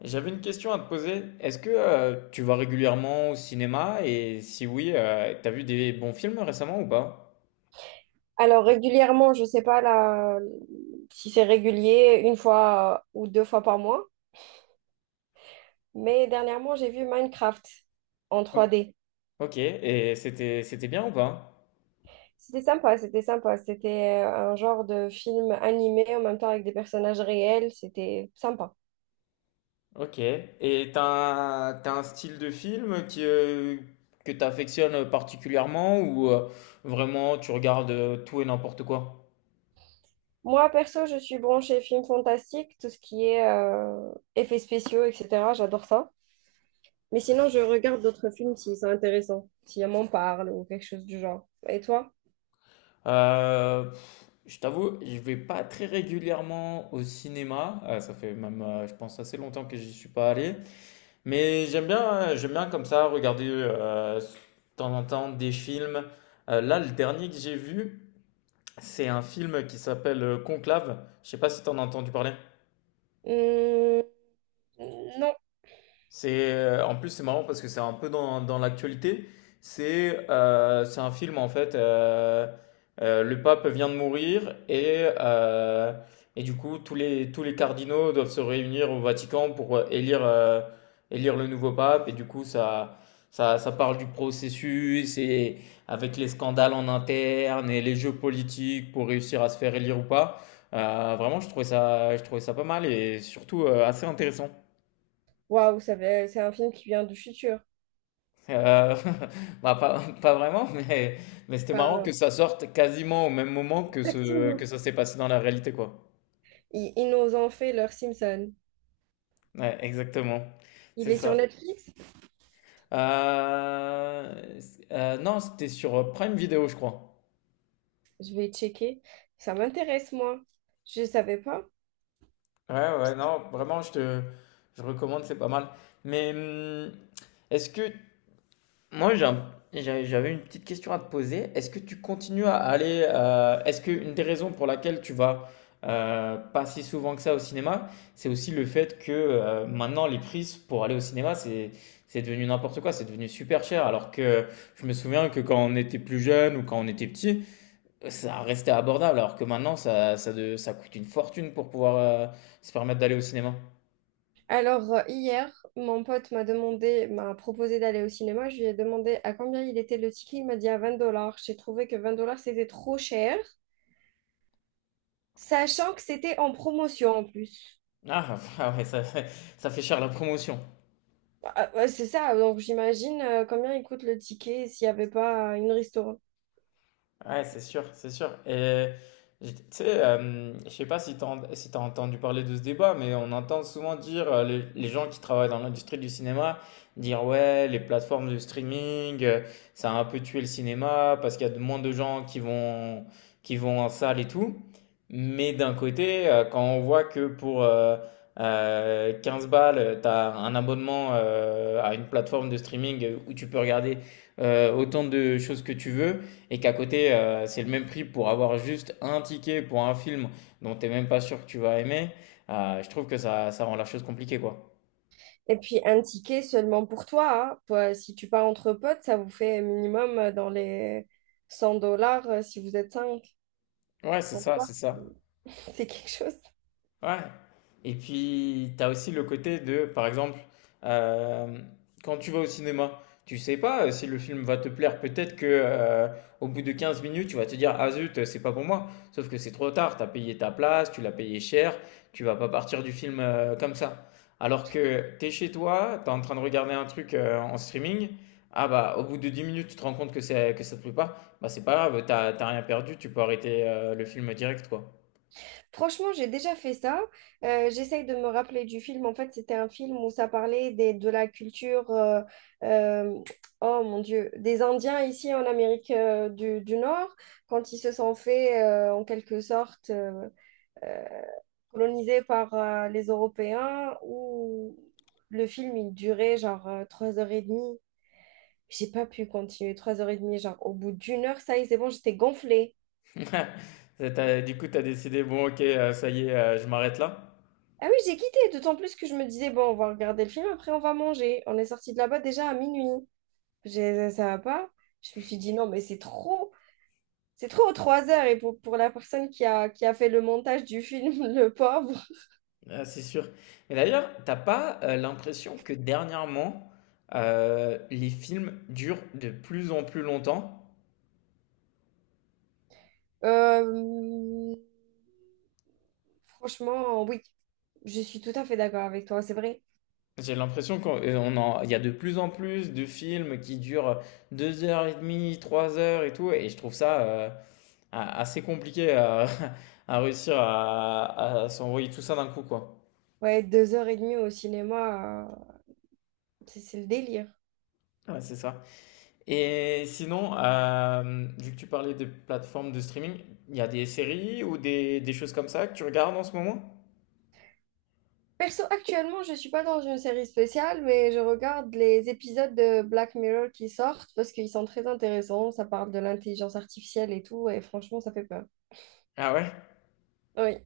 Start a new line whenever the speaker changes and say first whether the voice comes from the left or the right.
left: J'avais une question à te poser. Est-ce que tu vas régulièrement au cinéma et si oui, t'as vu des bons films récemment ou pas?
right: Alors régulièrement, je sais pas là, si c'est régulier, une fois ou deux fois par mois, mais dernièrement, j'ai vu Minecraft en
left: Ok.
right: trois d.
left: Ok, et c'était bien ou pas?
right: C'était sympa, c'était sympa. C'était un genre de film animé en même temps avec des personnages réels. C'était sympa.
left: Ok, et t'as un style de film qui, que t'affectionnes particulièrement ou vraiment tu regardes tout et n'importe quoi?
right: Moi, perso, je suis branchée film fantastique, tout ce qui est effets spéciaux, etc. J'adore ça. Mais sinon, je regarde d'autres films s'ils sont intéressants, si on m'en parle ou quelque chose du genre. Et toi?
left: Euh, je t'avoue, je vais pas très régulièrement au cinéma. Ça fait même, je pense, assez longtemps que j'y suis pas allé. Mais j'aime bien comme ça regarder de temps en temps des films. Là, le dernier que j'ai vu, c'est un film qui s'appelle Conclave. Je sais pas si t'en as entendu parler.
right: Hum. Non.
left: C'est En plus c'est marrant parce que c'est un peu dans l'actualité. C'est un film en fait. Le pape vient de mourir et du coup tous les cardinaux doivent se réunir au Vatican pour élire élire le nouveau pape, et du coup ça parle du processus et avec les scandales en interne et les jeux politiques pour réussir à se faire élire ou pas. Vraiment je trouvais ça pas mal et surtout assez intéressant.
right: Waouh, c'est un film qui vient du futur.
left: Euh, Bah, pas vraiment, mais c'était marrant que
right: Enfin,
left: ça sorte quasiment au même moment
right: exactement.
left: que ça s'est passé dans la réalité, quoi.
right: Ils nous ont fait leur Simpson.
left: Ouais, exactement.
right: Il
left: C'est
right: est sur
left: ça.
right: Netflix?
left: Euh, non, c'était sur Prime Video, je crois.
right: Je vais checker. Ça m'intéresse, moi. Je savais pas.
left: Ouais, ouais, non, vraiment, je recommande, c'est pas mal. Mais est-ce que Moi, j'ai un- j'ai- j'avais une petite question à te poser. Est-ce que tu continues à aller, est-ce qu'une des raisons pour laquelle tu vas pas si souvent que ça au cinéma, c'est aussi le fait que maintenant les prises pour aller au cinéma, c'est devenu n'importe quoi, c'est devenu super cher. Alors que je me souviens que quand on était plus jeune ou quand on était petit, ça restait abordable. Alors que maintenant, ça coûte une fortune pour pouvoir se permettre d'aller au cinéma.
right: Alors, hier, mon pote m'a proposé d'aller au cinéma. Je lui ai demandé à combien il était le ticket. Il m'a dit à 20 dollars. J'ai trouvé que 20 dollars, c'était trop cher. Sachant que c'était en promotion en plus.
left: Ah, ah ouais, ça fait cher la promotion.
right: Ah, ouais, c'est ça, donc j'imagine combien il coûte le ticket s'il n'y avait pas une restaurant.
left: Ouais, c'est sûr, c'est sûr. Et tu sais, je sais pas si tu si t'as entendu parler de ce débat, mais on entend souvent dire les gens qui travaillent dans l'industrie du cinéma dire ouais, les plateformes de streaming, ça a un peu tué le cinéma parce qu'il y a de moins de gens qui vont en salle et tout. Mais d'un côté, quand on voit que pour 15 balles, tu as un abonnement à une plateforme de streaming où tu peux regarder autant de choses que tu veux, et qu'à côté, c'est le même prix pour avoir juste un ticket pour un film dont t'es même pas sûr que tu vas aimer, je trouve que ça rend la chose compliquée, quoi.
right: Et puis un ticket seulement pour toi, hein. Toi, si tu pars entre potes, ça vous fait minimum dans les 100 dollars si vous êtes 5.
left: Ouais, c'est
right: 100
left: ça,
right: dollars,
left: c'est ça.
right: c'est c'est quelque chose.
left: Ouais. Et puis, tu as aussi le côté de, par exemple, euh, quand tu vas au cinéma, tu sais pas si le film va te plaire. Peut-être que au bout de 15 minutes, tu vas te dire, ah zut, c'est pas pour moi. Sauf que c'est trop tard, tu as payé ta place, tu l'as payé cher, tu vas pas partir du film comme ça. Alors que tu es chez toi, tu es en train de regarder un truc en streaming, ah bah au bout de 10 minutes, tu te rends compte que ça te plaît pas, bah c'est pas grave, t'as rien perdu, tu peux arrêter le film direct, quoi.
right: Franchement, j'ai déjà fait ça. J'essaye de me rappeler du film. En fait, c'était un film où ça parlait de la culture, euh, oh mon Dieu, des Indiens ici en Amérique du Nord, quand ils se sont fait en quelque sorte euh, colonisés par les Européens, où le film il durait genre 3 heures et demie. J'ai pas pu continuer 3 heures et demie, genre au bout d'1 heure, ça y est, c'est bon, j'étais gonflée.
left: Et Du coup, tu as décidé, bon, ok, ça y est, je m'arrête là.
right: Ah oui, j'ai quitté, d'autant plus que je me disais, bon, on va regarder le film, après on va manger. On est sorti de là-bas déjà à minuit. Ça va pas. Je me suis dit, non, mais c'est trop, 3 heures. Et pour la personne qui a fait le montage du film, le pauvre.
left: Ah, c'est sûr. Mais d'ailleurs, t'as pas l'impression que dernièrement, les films durent de plus en plus longtemps?
right: Euh, franchement, oui, je suis tout à fait d'accord avec toi, c'est vrai.
left: J'ai l'impression qu'on- on en- Il y a de plus en plus de films qui durent deux heures et demie, trois heures et tout, et je trouve ça assez compliqué à, à réussir à s'envoyer tout ça d'un coup, quoi.
right: Ouais, 2 heures et demie au cinéma, c'est le délire.
left: Ouais, c'est ça. Et sinon, vu que tu parlais des plateformes de streaming, il y a des séries ou des choses comme ça que tu regardes en ce moment?
right: Perso, actuellement, je suis pas dans une série spéciale, mais je regarde les épisodes de Black Mirror qui sortent parce qu'ils sont très intéressants. Ça parle de l'intelligence artificielle et tout, et franchement, ça fait peur.
left: Ah ouais?
right: Oui.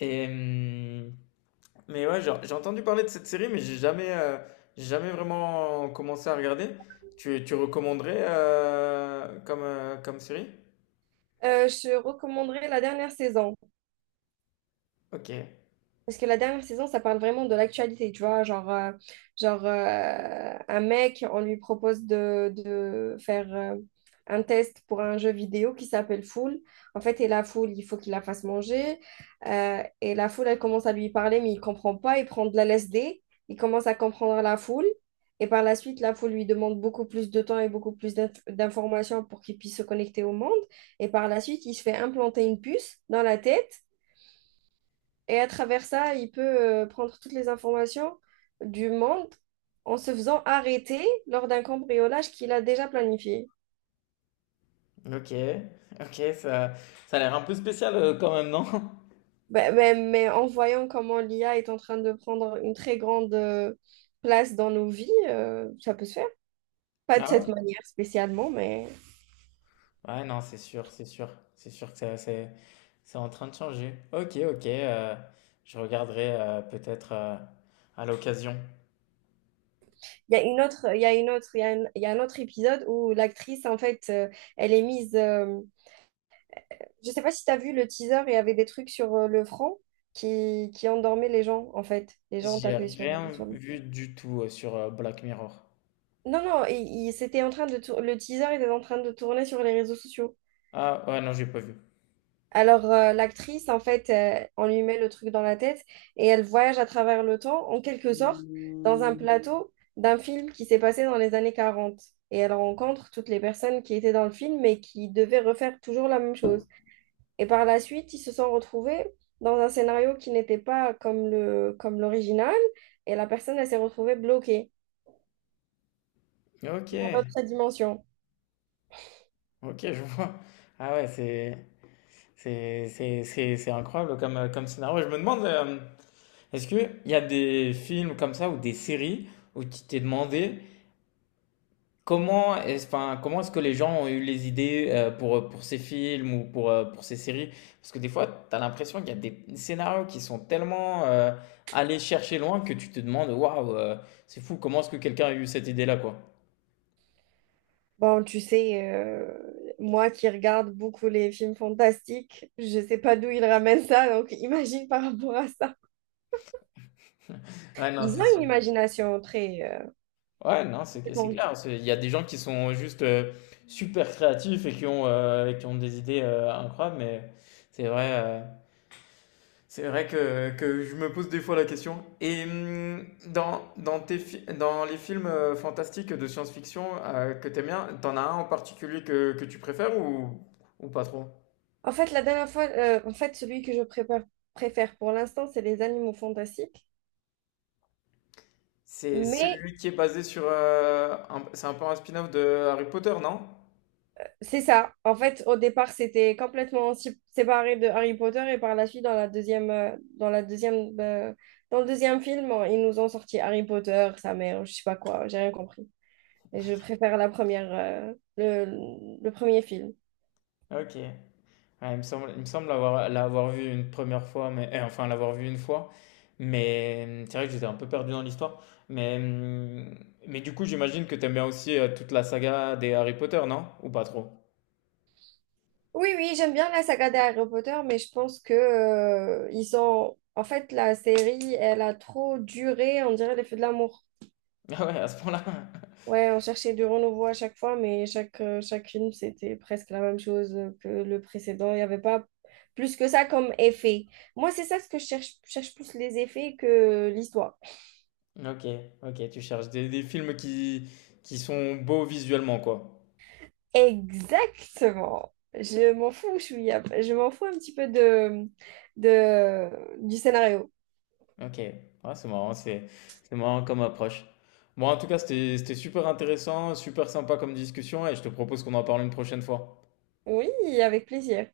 left: Et, mais ouais, genre, j'ai entendu parler de cette série, mais j'ai jamais vraiment commencé à regarder. Tu recommanderais comme, comme série?
right: Je recommanderais la dernière saison.
left: Ok,
right: Parce que la dernière saison, ça parle vraiment de l'actualité, tu vois, genre, un mec, on lui propose de faire un test pour un jeu vidéo qui s'appelle Fool. En fait, et la foule, il faut qu'il la fasse manger. Et la foule, elle commence à lui parler, mais il comprend pas, il prend de la LSD, il commence à comprendre la foule. Et par la suite, la foule lui demande beaucoup plus de temps et beaucoup plus d'informations pour qu'il puisse se connecter au monde. Et par la suite, il se fait implanter une puce dans la tête. Et à travers ça, il peut prendre toutes les informations du monde en se faisant arrêter lors d'un cambriolage qu'il a déjà planifié.
left: ok, ok, ça a l'air un peu spécial quand même, non?
right: Mais en voyant comment l'IA est en train de prendre une très grande place dans nos vies, ça peut se faire. Pas de
left: Ah
right: cette
left: ouais.
right: manière spécialement, mais
left: Ouais, non, c'est sûr, c'est sûr. C'est sûr que ça- c'est c'est en train de changer. Ok, ok. Je regarderai peut-être à l'occasion.
right: il y a une autre, il y a une autre, il y a un, il y a un autre épisode où l'actrice, en fait, elle est mise. Euh, je sais pas si tu as vu le teaser, il y avait des trucs sur le front qui endormaient les gens, en fait. Les gens
left: J'ai
right: tapaient
left: rien
right: sur le.
left: vu du tout sur Black Mirror.
right: Non, non, c'était en train de tour- le teaser était en train de tourner sur les réseaux sociaux.
left: Ah, ouais, non, j'ai pas vu.
right: Alors, l'actrice, en fait, on lui met le truc dans la tête et elle voyage à travers le temps, en quelque sorte, dans un plateau d'un film qui s'est passé dans les années 40. Et elle rencontre toutes les personnes qui étaient dans le film et qui devaient refaire toujours la même chose. Et par la suite, ils se sont retrouvés dans un scénario qui n'était pas comme l'original et la personne, elle s'est retrouvée bloquée
left: Ok,
right: dans l'autre dimension.
left: ok, je vois. Ah ouais, c'est c'est incroyable comme comme scénario. Je me demande, est-ce que il y a des films comme ça ou des séries où tu t'es demandé. Comment est-ce, enfin, comment est-ce que les gens ont eu les idées pour ces films ou pour ces séries? Parce que des fois, tu as l'impression qu'il y a des scénarios qui sont tellement allés chercher loin que tu te demandes, waouh, c'est fou, comment est-ce que quelqu'un a eu cette idée-là, quoi?
right: Bon, tu sais, moi qui regarde beaucoup les films fantastiques, je sais pas d'où ils ramènent ça, donc imagine par rapport à ça.
left: Ouais, non,
right: Ils
left: c'est
right: ont une
left: sûr.
right: imagination très
left: Ouais, non, c'est
right: étendue.
left: clair. Il y a des gens qui sont juste super créatifs et qui ont des idées incroyables, mais c'est vrai. euh, C'est vrai que je me pose des fois la question. Et dans les films fantastiques de science-fiction que t'aimes bien, t'en as un en particulier que tu préfères ou pas trop?
right: En fait, la dernière fois, en fait, celui que préfère pour l'instant, c'est les animaux fantastiques.
left: C'est
right: Mais
left: celui qui est basé sur c'est un peu un spin-off de Harry Potter, non?
right: c'est ça. En fait, au départ, c'était complètement séparé de Harry Potter et par la suite, dans le deuxième film, ils nous ont sorti Harry Potter, sa mère, je sais pas quoi, j'ai rien compris. Et je préfère la première, le premier film.
left: Ok. Ouais, il me semble l'avoir vu une première fois, mais eh, enfin l'avoir vu une fois. Mais c'est vrai que j'étais un peu perdu dans l'histoire. Mais, hum, mais du coup, j'imagine que t'aimes bien aussi toute la saga des Harry Potter, non? Ou pas trop?
right: Oui, oui, j'aime bien la saga des Harry Potter, mais je pense que, ils ont... En fait, la série, elle a trop duré, on dirait les feux de l'amour.
left: Ah ouais, à ce point-là.
right: Ouais, on cherchait du renouveau à chaque fois, mais chaque film, c'était presque la même chose que le précédent. Il n'y avait pas plus que ça comme effet. Moi, c'est ça ce que je cherche. Je cherche plus les effets que l'histoire.
left: Ok, ok, tu cherches des films qui sont beaux visuellement, quoi.
right: Exactement. Je m'en fous, je m'en fous un petit peu de, du scénario.
left: Ok, ouais, c'est marrant, c'est marrant comme approche. Bon, en tout cas, c'était super intéressant, super sympa comme discussion, et je te propose qu'on en parle une prochaine fois.
right: Oui, avec plaisir.